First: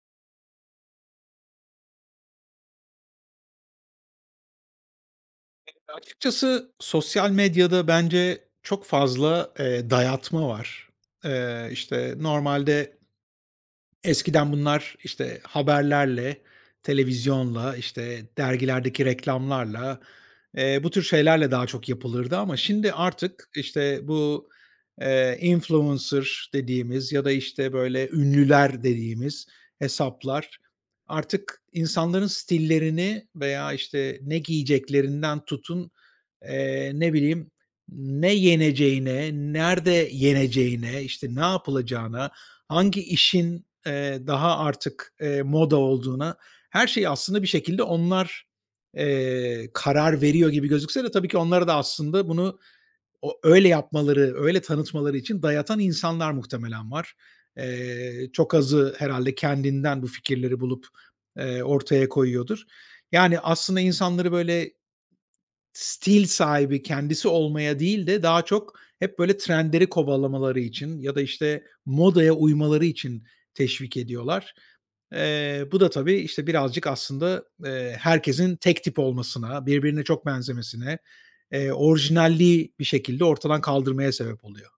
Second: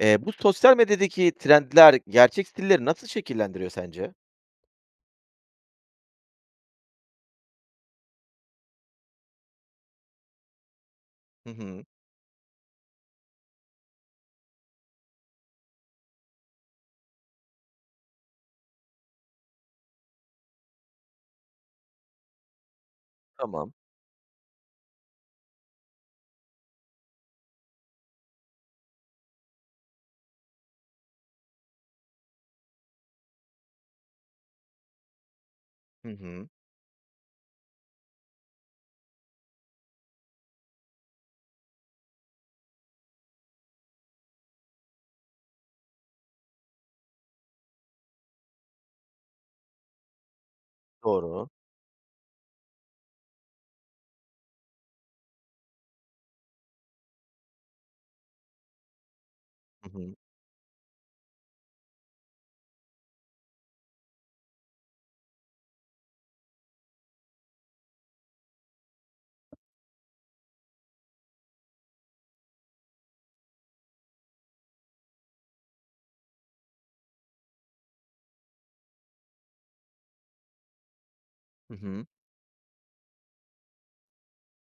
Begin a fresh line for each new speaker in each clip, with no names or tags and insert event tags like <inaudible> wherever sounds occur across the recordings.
Bu sosyal medyadaki trendler gerçek stilleri nasıl şekillendiriyor sence?
Açıkçası sosyal medyada bence çok fazla, dayatma var.
Hı hı.
İşte, normalde eskiden bunlar, işte, haberlerle, televizyonla, işte, dergilerdeki reklamlarla, bu tür şeylerle daha çok yapılırdı ama şimdi artık,
Tamam.
işte, bu, influencer dediğimiz ya da, işte, böyle ünlüler dediğimiz hesaplar artık insanların stillerini veya, işte, ne giyeceklerinden tutun,
Hı hı.
ne bileyim, ne yeneceğine, nerede yeneceğine, işte, ne yapılacağına, hangi işin, daha artık, moda olduğuna, her şeyi aslında bir şekilde onlar, karar veriyor gibi gözükse de tabii ki
Doğru.
onlara da aslında bunu o öyle yapmaları, öyle tanıtmaları için dayatan insanlar muhtemelen var. Çok azı herhalde
Hı
kendinden bu
hı.
fikirleri bulup, ortaya koyuyordur. Yani aslında insanları böyle stil sahibi, kendisi olmaya değil de daha çok hep böyle trendleri kovalamaları için ya da, işte, modaya uymaları için teşvik ediyorlar. Bu da tabii, işte, birazcık aslında, herkesin tek tip olmasına, birbirine çok benzemesine,
Hı hı.
orijinalliği bir şekilde ortadan kaldırmaya sebep oluyor.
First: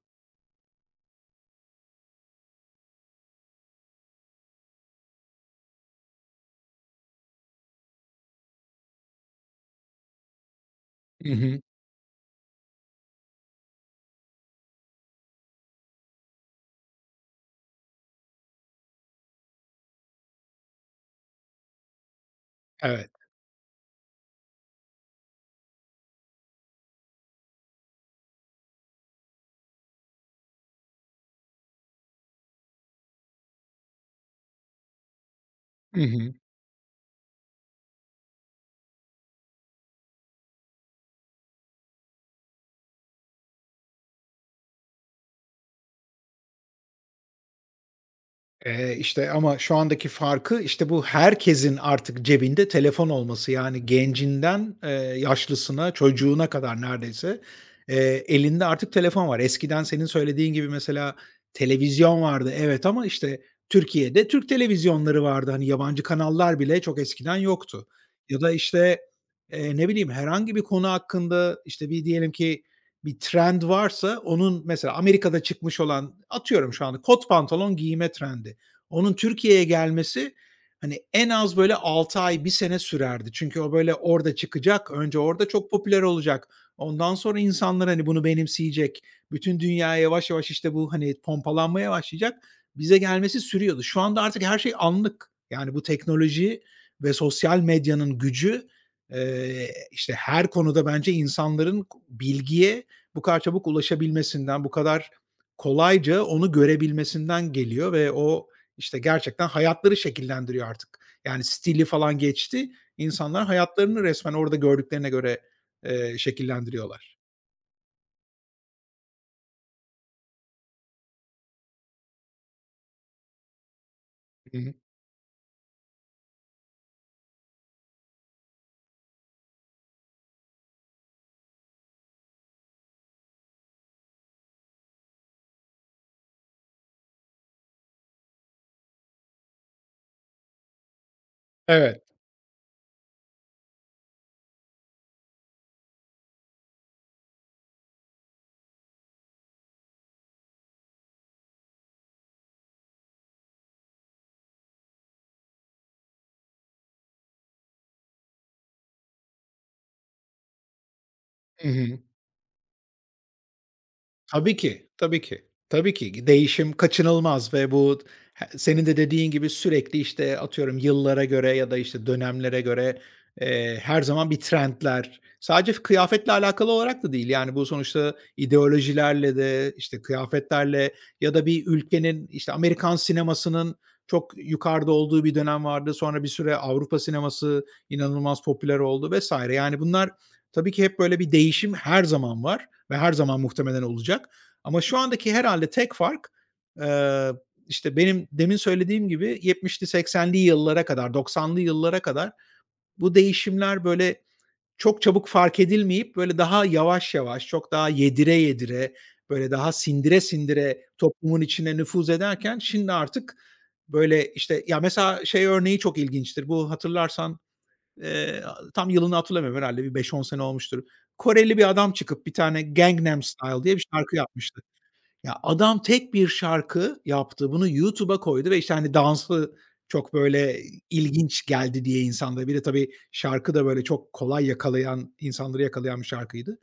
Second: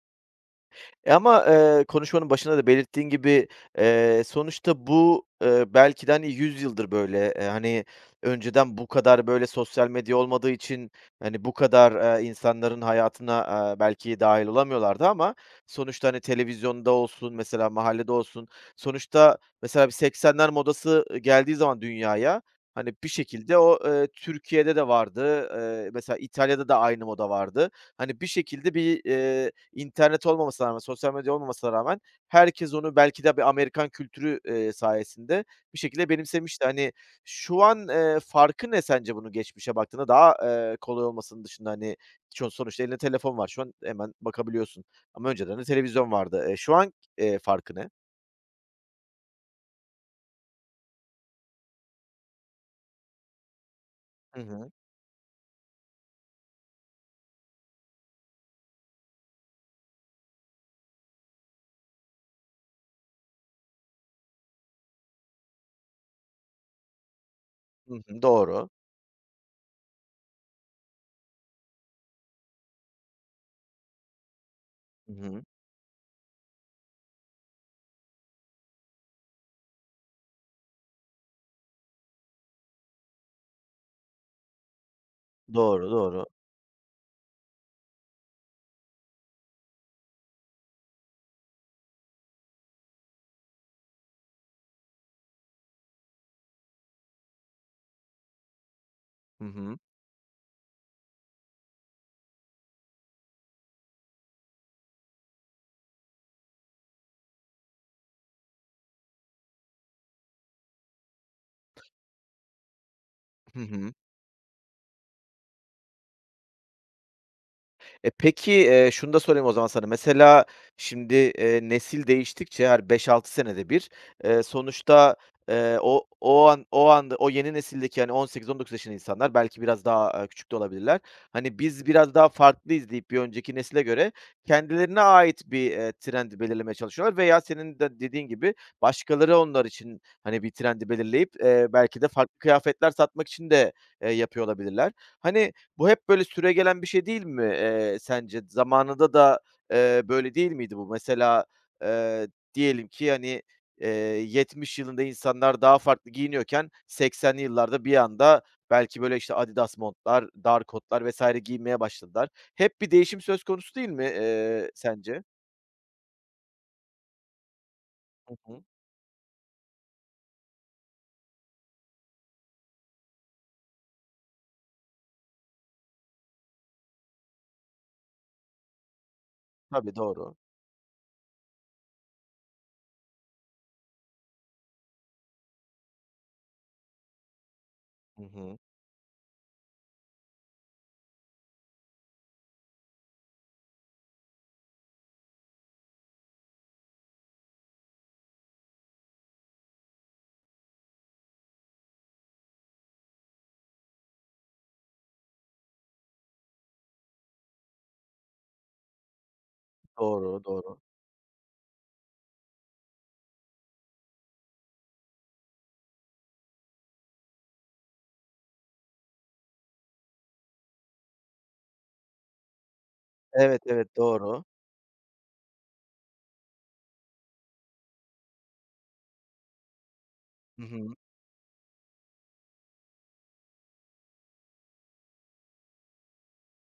Ama, konuşmanın başında da belirttiğin gibi, sonuçta bu, belki de, hani, 100 yıldır böyle, hani, önceden bu kadar böyle sosyal medya olmadığı için,
Hı
hani, bu
hı.
kadar, insanların hayatına, belki dahil olamıyorlardı ama sonuçta, hani, televizyonda olsun, mesela mahallede olsun, sonuçta mesela bir 80'ler modası geldiği zaman dünyaya, hani, bir
Evet.
şekilde o, Türkiye'de de vardı. Mesela İtalya'da da aynı moda vardı. Hani, bir şekilde İnternet olmamasına rağmen, sosyal medya olmamasına rağmen herkes onu belki de bir Amerikan kültürü, sayesinde bir
Hı
şekilde
hı.
benimsemişti. Hani, şu an, farkı ne sence bunun geçmişe baktığında? Daha, kolay olmasının dışında, hani, sonuçta elinde telefon var şu an hemen bakabiliyorsun ama önceden de televizyon vardı. Şu an farkı ne?
Ama şu andaki farkı, işte, bu herkesin artık cebinde telefon olması. Yani
Hı hı.
gencinden, yaşlısına, çocuğuna kadar neredeyse, elinde artık telefon var. Eskiden senin söylediğin gibi mesela televizyon vardı, evet, ama, işte, Türkiye'de Türk televizyonları vardı. Hani, yabancı kanallar bile çok eskiden yoktu.
Hı hı.
Ya da,
Doğru.
işte, ne bileyim, herhangi bir konu hakkında, işte, bir diyelim ki bir trend varsa onun mesela
Hı
Amerika'da
hı.
çıkmış olan, atıyorum şu anda kot pantolon giyme trendi. Onun Türkiye'ye gelmesi, hani, en az böyle 6 ay, bir sene sürerdi. Çünkü o böyle orada çıkacak, önce orada çok
Doğru,
popüler
doğru.
olacak. Ondan sonra insanlar, hani, bunu benimseyecek. Bütün dünya yavaş yavaş, işte, bu, hani, pompalanmaya başlayacak. Bize gelmesi sürüyordu. Şu anda artık her şey anlık. Yani, bu teknoloji ve sosyal medyanın gücü,
Hı hı.
işte, her konuda bence insanların bilgiye bu kadar çabuk ulaşabilmesinden, bu kadar kolayca onu görebilmesinden geliyor ve o, işte, gerçekten hayatları şekillendiriyor artık. Yani, stili falan geçti. İnsanlar
Hı hı.
hayatlarını resmen orada gördüklerine göre, şekillendiriyorlar.
Peki, şunu da sorayım o zaman sana. Mesela şimdi, nesil değiştikçe her 5-6 senede bir,
Hı hı.
sonuçta, o an o anda o yeni nesildeki, hani, 18-19 yaşındaki insanlar belki biraz daha, küçük de olabilirler. Hani, biz biraz daha farklıyız deyip bir önceki nesile göre kendilerine ait bir, trendi belirlemeye çalışıyorlar veya senin de dediğin gibi başkaları onlar için, hani, bir trendi belirleyip, belki
Evet.
de farklı kıyafetler satmak için de, yapıyor olabilirler. Hani, bu hep böyle süregelen bir şey değil mi, sence? Zamanında da, böyle değil miydi bu? Mesela, eee, diyelim ki, hani, eee, 70 yılında insanlar daha farklı giyiniyorken 80'li yıllarda bir anda belki böyle, işte, Adidas montlar, dar kotlar vesaire
Hı
giymeye
hı.
başladılar. Hep bir değişim söz konusu değil mi,
Tabii ki, tabii
sence?
ki. Tabii ki değişim kaçınılmaz ve bu
Hı
he
hı.
senin de dediğin gibi sürekli, işte, atıyorum, yıllara göre ya da, işte, dönemlere göre, her zaman bir trendler sadece kıyafetle alakalı olarak da değil, yani, bu sonuçta ideolojilerle de,
Tabii,
işte,
doğru.
kıyafetlerle ya da bir ülkenin, işte, Amerikan sinemasının çok yukarıda olduğu bir dönem vardı. Sonra bir süre Avrupa sineması
Hı
inanılmaz
hı.
popüler oldu vesaire. Yani, bunlar tabii ki hep böyle bir değişim her zaman var ve her zaman muhtemelen olacak. Ama şu andaki herhalde tek fark, eee, işte, benim demin söylediğim gibi 70'li 80'li yıllara kadar, 90'lı yıllara kadar bu değişimler, böyle, çok çabuk fark edilmeyip, böyle, daha yavaş yavaş, çok daha yedire yedire, böyle, daha sindire
Doğru, doğru.
sindire toplumun içine nüfuz ederken şimdi artık, böyle, işte, ya, mesela şey örneği çok ilginçtir. Bu, hatırlarsan, Eee, tam yılını hatırlamıyorum, herhâlde bir beş on sene olmuştur. Koreli bir adam çıkıp bir tane Gangnam Style
Evet,
diye bir
evet,
şarkı
doğru.
yapmıştı. Ya, adam tek bir şarkı yaptı, bunu YouTube'a koydu ve, işte, hani, dansı çok, böyle,
Hı hı.
ilginç geldi diye insanlara. Bir de tabii şarkı da, böyle, çok kolay yakalayan insanları yakalayan bir şarkıydı.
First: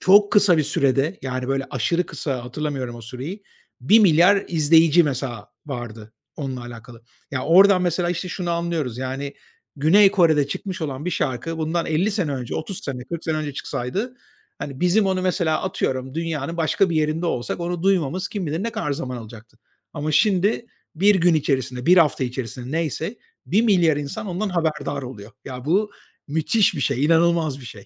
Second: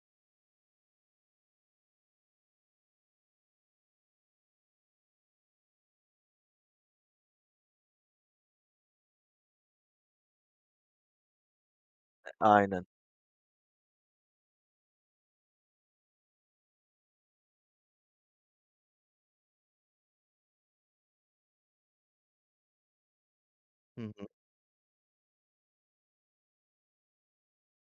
Çok kısa bir sürede, yani, böyle, aşırı kısa, hatırlamıyorum o süreyi, 1 milyar izleyici mesela vardı onunla alakalı. Ya, oradan mesela, işte, şunu anlıyoruz, yani, Güney Kore'de çıkmış olan bir şarkı bundan 50 sene önce, 30
Aynen.
sene, 40 sene önce çıksaydı, hani, bizim onu mesela atıyorum dünyanın başka bir yerinde olsak onu duymamız kim bilir ne kadar zaman alacaktı. Ama şimdi bir gün içerisinde, bir hafta içerisinde neyse 1 milyar
Hı
insan
hı.
ondan haberdar oluyor. Ya, bu müthiş bir şey, inanılmaz bir şey.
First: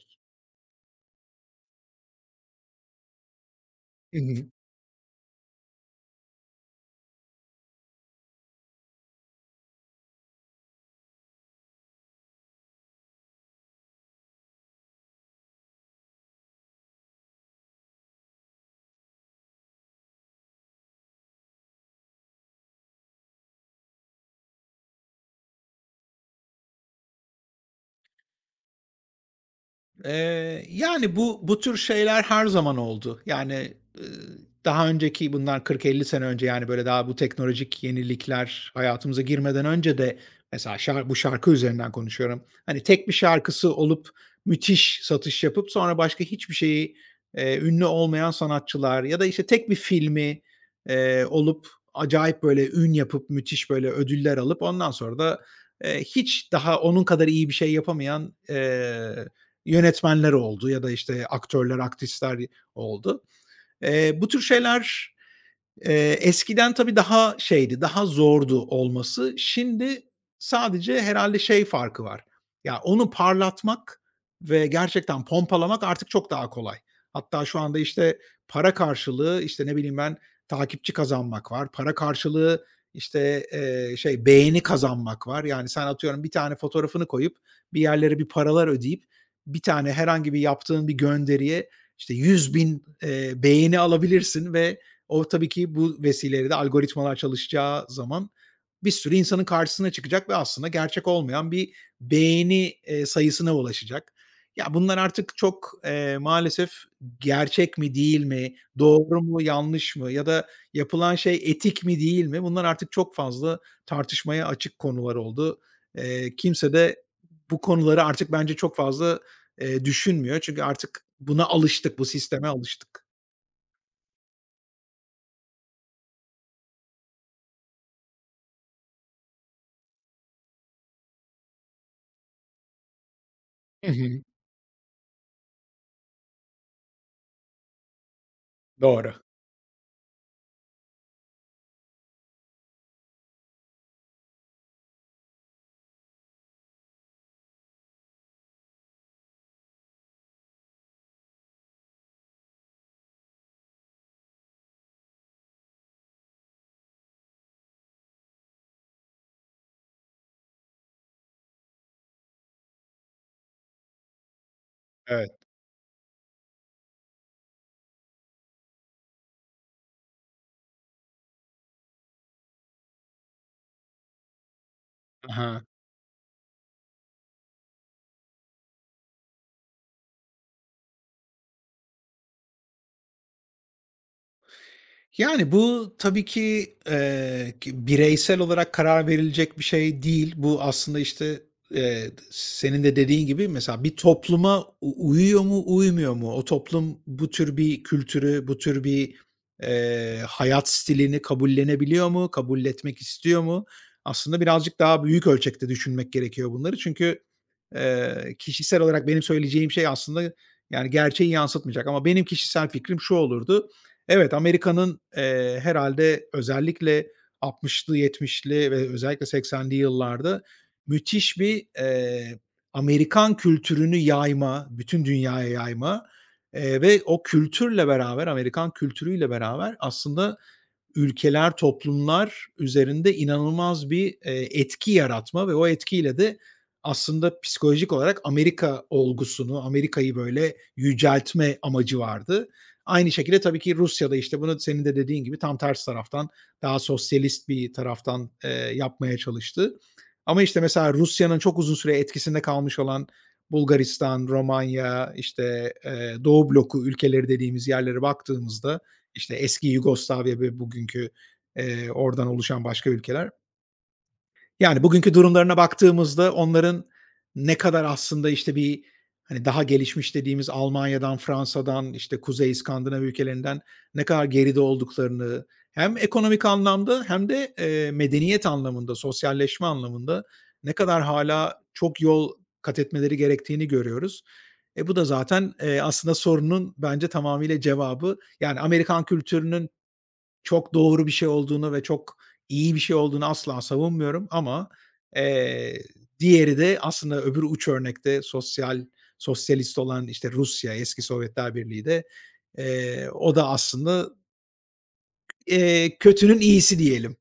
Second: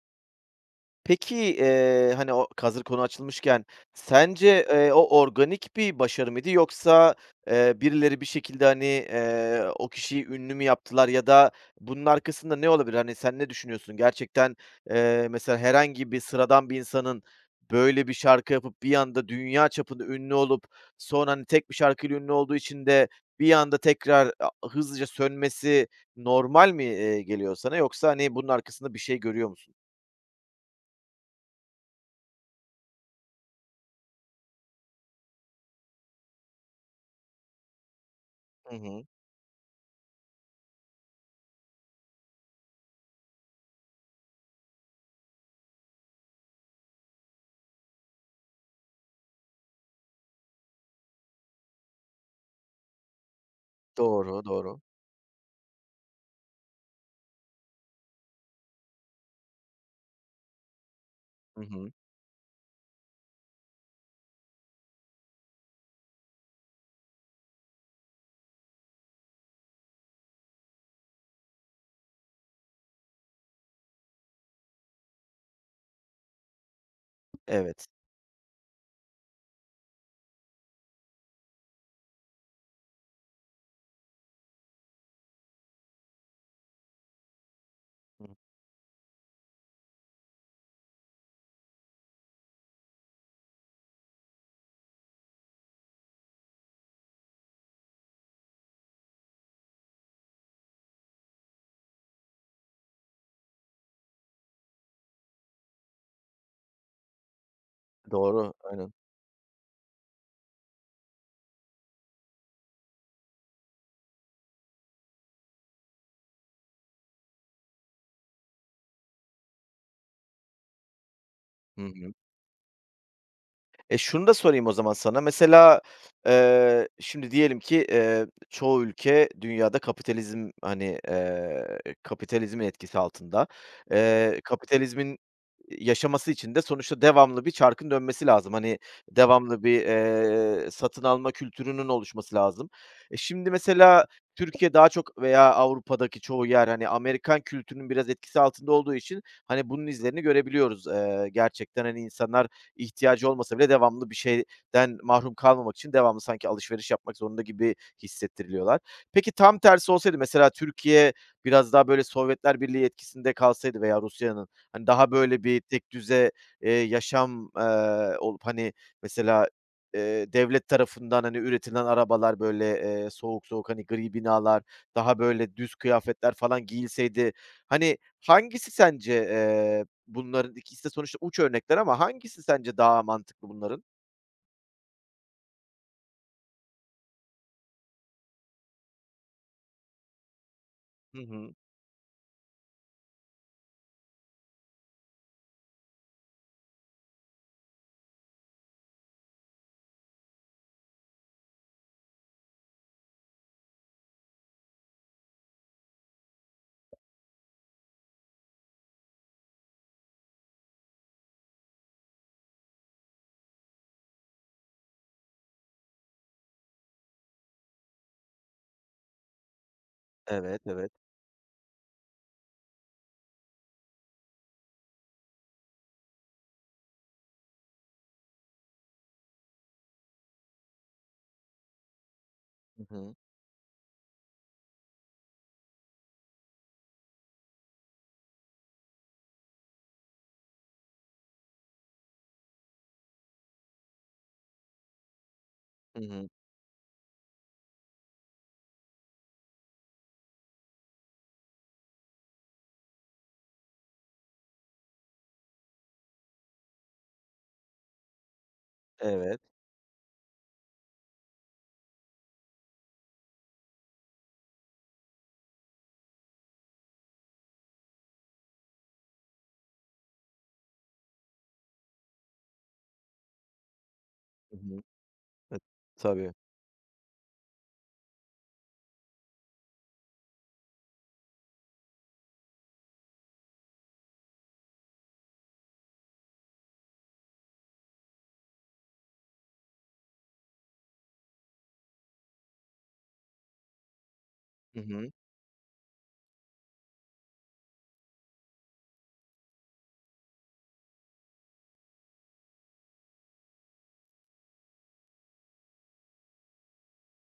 Peki, hani, o hazır konu açılmışken
<laughs>
sence, o organik bir başarı mıydı yoksa, birileri bir şekilde, hani, o kişiyi ünlü mü yaptılar ya da bunun arkasında ne olabilir? Hani, sen ne düşünüyorsun? Gerçekten, mesela herhangi bir sıradan bir insanın böyle bir şarkı yapıp bir anda dünya çapında ünlü olup sonra, hani, tek bir şarkıyla ünlü olduğu için de bir anda tekrar hızlıca sönmesi normal mi, geliyor sana yoksa, hani, bunun arkasında bir şey görüyor musun?
Yani, bu tür şeyler her zaman oldu. Yani, ııı, daha önceki bundan 40-50 sene önce, yani, böyle, daha bu teknolojik yenilikler
Hı hı.
hayatımıza girmeden önce de mesela bu şarkı üzerinden konuşuyorum. Hani, tek bir şarkısı olup müthiş satış yapıp sonra başka hiçbir şeyi, ünlü olmayan sanatçılar ya da, işte, tek bir filmi, olup acayip, böyle, ün yapıp müthiş, böyle, ödüller
Doğru,
alıp
doğru.
ondan sonra da, hiç daha onun kadar iyi bir şey yapamayan, yönetmenler oldu ya da işte
Hı
aktörler,
hı.
aktrisler oldu. Bu tür şeyler, eskiden tabii daha şeydi, daha zordu olması. Şimdi sadece herhâlde şey farkı var. Ya, onu parlatmak ve gerçekten pompalamak artık çok daha kolay. Hatta şu anda,
Evet.
işte, para karşılığı, işte, ne bileyim ben, takipçi kazanmak var. Para karşılığı, işte, şey, beğeni kazanmak var. Yani sen atıyorum bir tane fotoğrafını koyup bir yerlere
Hı.
bir paralar ödeyip bir tane herhangi bir yaptığın bir gönderiye, işte, 100.000, beğeni alabilirsin ve o tabii ki bu vesileyle de algoritmalar çalışacağı zaman bir sürü insanın karşısına çıkacak ve aslında gerçek olmayan bir beğeni, sayısına ulaşacak. Ya, bunlar artık çok, maalesef gerçek mi, değil
Doğru,
mi,
aynen.
doğru mu, yanlış mı ya da yapılan şey etik mi, değil mi? Bunlar artık çok fazla tartışmaya açık konular oldu. Kimse de bu konuları artık bence çok fazla, düşünmüyor. Çünkü artık buna
Hı
alıştık, bu
hı.
sisteme alıştık.
Şunu da sorayım o zaman sana. Mesela, şimdi diyelim ki, çoğu ülke dünyada kapitalizm, hani, kapitalizmin etkisi altında.
Hı hı.
Kapitalizmin yaşaması için de sonuçta devamlı bir çarkın dönmesi lazım. Hani,
Doğru.
devamlı bir, satın alma kültürünün oluşması lazım. Şimdi mesela Türkiye daha çok veya Avrupa'daki çoğu yer, hani, Amerikan kültürünün biraz etkisi altında olduğu için, hani, bunun izlerini görebiliyoruz. Gerçekten, hani, insanlar ihtiyacı olmasa bile devamlı bir şeyden mahrum kalmamak için devamlı sanki alışveriş yapmak zorunda gibi hissettiriliyorlar. Peki tam tersi olsaydı, mesela Türkiye biraz daha böyle Sovyetler Birliği etkisinde kalsaydı veya Rusya'nın, hani, daha
Evet.
böyle bir tekdüze, yaşam, olup, hani, mesela, devlet tarafından, hani, üretilen arabalar böyle, soğuk soğuk, hani, gri binalar, daha böyle
Hı.
düz kıyafetler falan giyilseydi, hani, hangisi sence, bunların ikisi de sonuçta uç örnekler ama hangisi sence daha mantıklı bunların?
Yani, bu tabii ki, ki bireysel olarak karar verilecek bir şey değil. Bu aslında,
Hı
işte,
hı.
senin de dediğin gibi mesela bir topluma uyuyor mu, uymuyor mu? O toplum bu tür bir kültürü, bu tür bir, hayat stilini kabullenebiliyor mu, kabul etmek istiyor mu? Aslında birazcık daha büyük ölçekte düşünmek gerekiyor bunları. Çünkü kişisel olarak benim söyleyeceğim şey aslında, yani, gerçeği yansıtmayacak ama benim kişisel fikrim şu olurdu. Evet, Amerika'nın, herhâlde özellikle 60'lı 70'li ve özellikle 80'li yıllarda
Evet, evet.
müthiş bir, Amerikan kültürünü yayma, bütün dünyaya yayma, ve o kültürle beraber, Amerikan kültürüyle beraber aslında ülkeler, toplumlar
Hı
üzerinde
hı.
inanılmaz bir, etki yaratma ve o etkiyle de aslında psikolojik olarak Amerika olgusunu, Amerika'yı böyle yüceltme amacı vardı. Aynı şekilde tabii ki Rusya da işte bunu senin de dediğin gibi tam ters
Hı
taraftan,
hı.
daha sosyalist bir taraftan, yapmaya çalıştı. Ama işte mesela Rusya'nın çok uzun süre etkisinde kalmış olan Bulgaristan, Romanya, işte, Doğu bloku ülkeleri dediğimiz yerlere baktığımızda işte,
Evet.
eski Yugoslavya ve bugünkü, oradan oluşan başka ülkeler. Yani, bugünkü durumlarına baktığımızda onların ne kadar aslında, işte, bir, hani, daha gelişmiş dediğimiz Almanya'dan, Fransa'dan, işte, Kuzey İskandinav ülkelerinden ne kadar
Hı
geride
hı.
olduklarını
E,
hem
tabii.
ekonomik anlamda hem de, medeniyet anlamında, sosyalleşme anlamında ne kadar hala çok yol kat etmeleri gerektiğini görüyoruz. E, bu da zaten, aslında sorunun bence tamamıyla cevabı. Yani, Amerikan kültürünün çok doğru bir şey olduğunu ve çok iyi bir şey olduğunu asla savunmuyorum ama,
Hı hı.
eee, diğeri de aslında öbür uç örnekte sosyalist olan, işte, Rusya, eski Sovyetler Birliği de, o da aslında, kötünün iyisi diyelim.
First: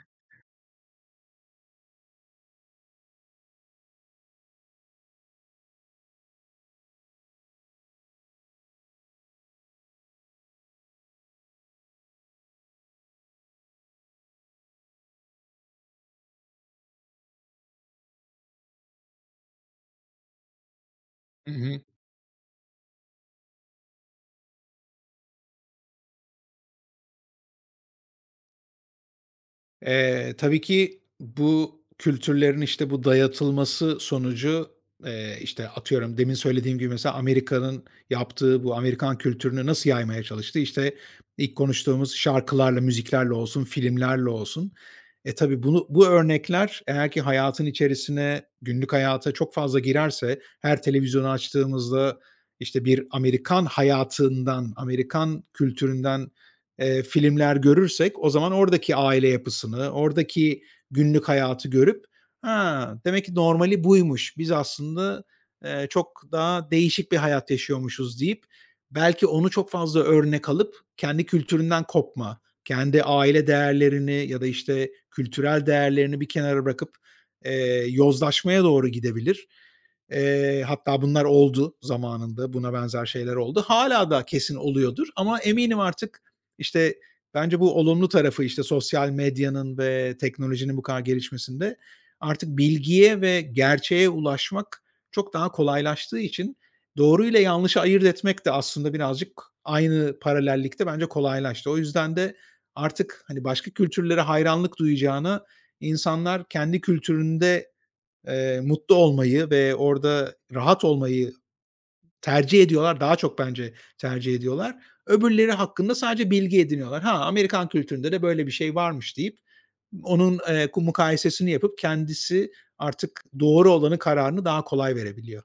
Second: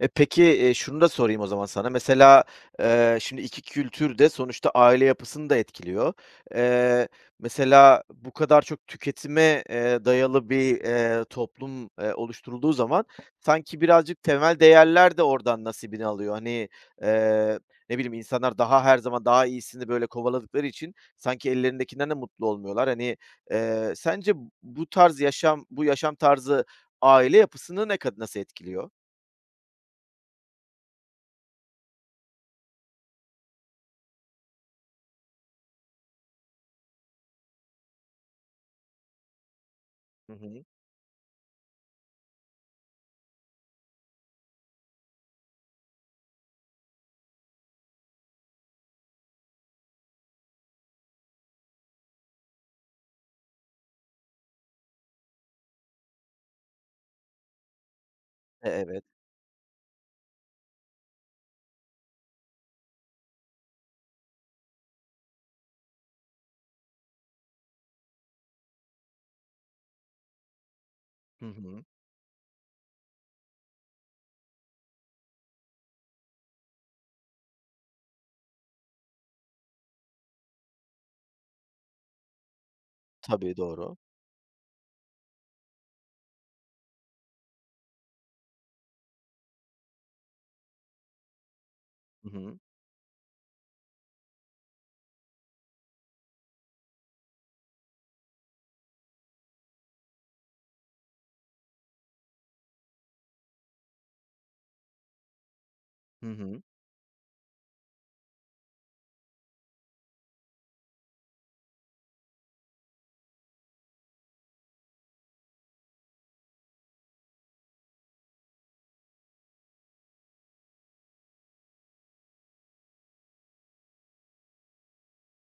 Peki, şunu da sorayım o zaman sana. Mesela, şimdi 2 kültür de sonuçta aile yapısını da etkiliyor. Eee, Mesela bu kadar çok tüketime, dayalı bir, toplum, oluşturulduğu zaman sanki birazcık temel değerler de oradan nasibini alıyor. Hani, eee, ne bileyim, insanlar daha her zaman daha iyisini böyle kovaladıkları için
Hı
sanki
hı.
ellerindekinden de mutlu olmuyorlar. Hani, sence bu yaşam tarzı aile yapısını ne kad nasıl etkiliyor?
Tabii ki bu kültürlerin, işte, bu dayatılması sonucu, işte, atıyorum demin söylediğim gibi mesela Amerika'nın yaptığı bu Amerikan kültürünü nasıl yaymaya
Hı
çalıştı?
hı.
İşte, ilk konuştuğumuz şarkılarla, müziklerle olsun, filmlerle olsun. E, tabii bunu bu örnekler eğer ki hayatın içerisine, günlük hayata çok fazla girerse, her televizyonu açtığımızda, işte, bir Amerikan hayatından, Amerikan kültüründen filmler görürsek o zaman oradaki
Evet.
aile yapısını, oradaki günlük hayatı görüp, "Ha, demek ki normali buymuş. Biz aslında, çok daha değişik bir hayat yaşıyormuşuz." deyip belki onu çok fazla örnek alıp kendi
Hı
kültüründen
hı.
kopma, kendi aile değerlerini ya da, işte, kültürel değerlerini bir kenara bırakıp, yozlaşmaya doğru gidebilir. Hatta bunlar oldu zamanında, buna benzer şeyler
Tabii,
oldu.
doğru.
Hala da kesin oluyordur ama eminim artık işte, bence bu olumlu tarafı, işte, sosyal medyanın ve teknolojinin bu kadar gelişmesinde
Hı
artık
hı.
bilgiye ve gerçeğe ulaşmak çok daha kolaylaştığı için doğru ile yanlışı ayırt etmek de aslında birazcık aynı paralellikte bence kolaylaştı. O yüzden de artık, hani, başka kültürlere hayranlık duyacağına
Hı
insanlar
hı.
kendi kültüründe, mutlu olmayı ve orada rahat olmayı tercih ediyorlar, daha çok bence tercih ediyorlar. Öbürleri hakkında sadece bilgi ediniyorlar. Ha, Amerikan kültüründe de böyle bir şey varmış deyip onun, mukayesesini yapıp kendisi artık doğru olanı kararını daha kolay verebiliyor.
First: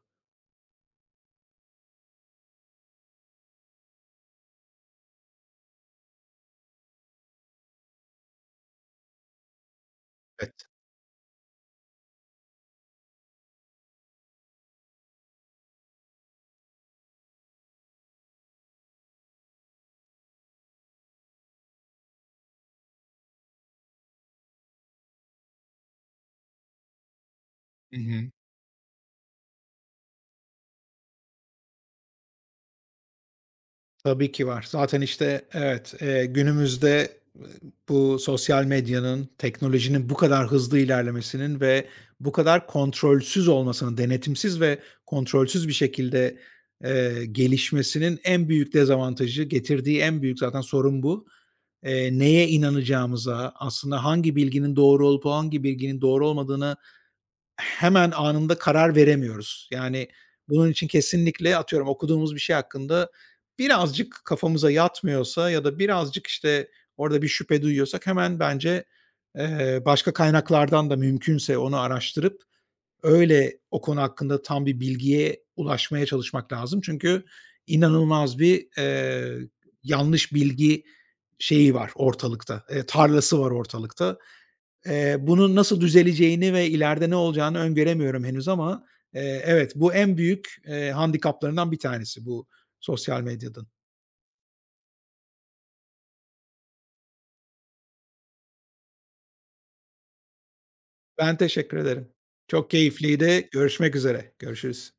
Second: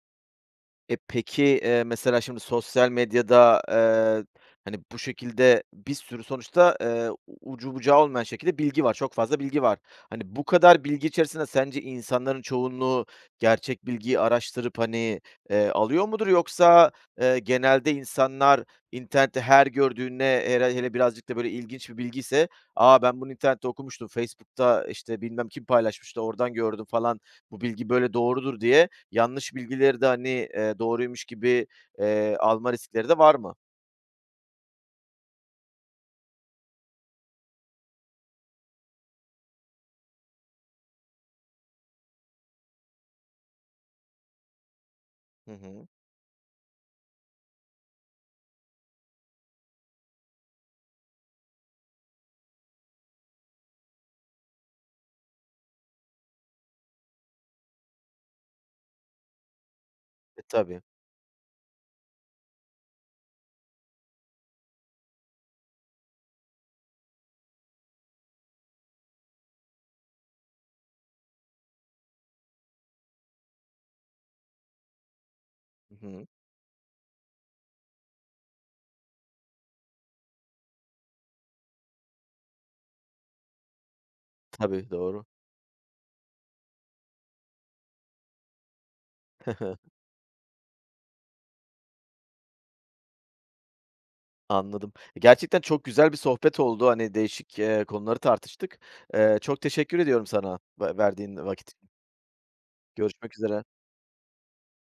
Peki, mesela şimdi sosyal medyada, hani, bu şekilde bir sürü sonuçta, ucu bucağı olmayan şekilde bilgi var. Çok fazla bilgi var. Hani, bu
Evet.
kadar bilgi içerisinde sence insanların çoğunluğu gerçek bilgiyi araştırıp, hani, alıyor mudur? Yoksa, genelde insanlar internette her gördüğüne, hele hele birazcık da böyle ilginç bir bilgi ise, "ben bunu internette okumuştum, Facebook'ta, işte, bilmem kim paylaşmıştı, oradan gördüm falan, bu bilgi
Hı
böyle
hı.
doğrudur," diye yanlış bilgileri de, hani, doğruymuş gibi, alma riskleri de var mı?
Tabii ki var. Zaten, işte, evet, günümüzde e, bu sosyal medyanın, teknolojinin bu kadar hızlı ilerlemesinin ve bu kadar kontrolsüz olmasının, denetimsiz ve
Hı
kontrolsüz bir
hı.
şekilde, gelişmesinin en büyük dezavantajı, getirdiği en büyük zaten sorun bu. Neye inanacağımıza, aslında hangi bilginin doğru olup hangi bilginin doğru olmadığını hemen anında karar veremiyoruz. Yani, bunun
Tabii.
için kesinlikle atıyorum okuduğumuz bir şey hakkında birazcık kafamıza yatmıyorsa ya da birazcık, işte, orada bir şüphe duyuyorsak hemen bence, başka kaynaklardan da mümkünse onu araştırıp öyle o konu hakkında tam bir bilgiye
Hı
ulaşmaya
hı.
çalışmak lazım. Çünkü inanılmaz bir, yanlış bilgi şeyi var ortalıkta, tarlası var ortalıkta.
Tabii,
Eee,
doğru.
bunun nasıl düzeleceğini ve ileride ne olacağını öngöremiyorum henüz ama, evet, bu
<laughs>
en büyük, handikaplarından bir tanesi bu sosyal medyanın.
Anladım. Gerçekten çok güzel bir sohbet oldu. Hani, değişik, konuları tartıştık. Çok teşekkür ediyorum sana ve
Ben
verdiğin vakit
teşekkür
için.
ederim. Çok
Görüşmek
keyifliydi.
üzere.
Görüşmek üzere. Görüşürüz.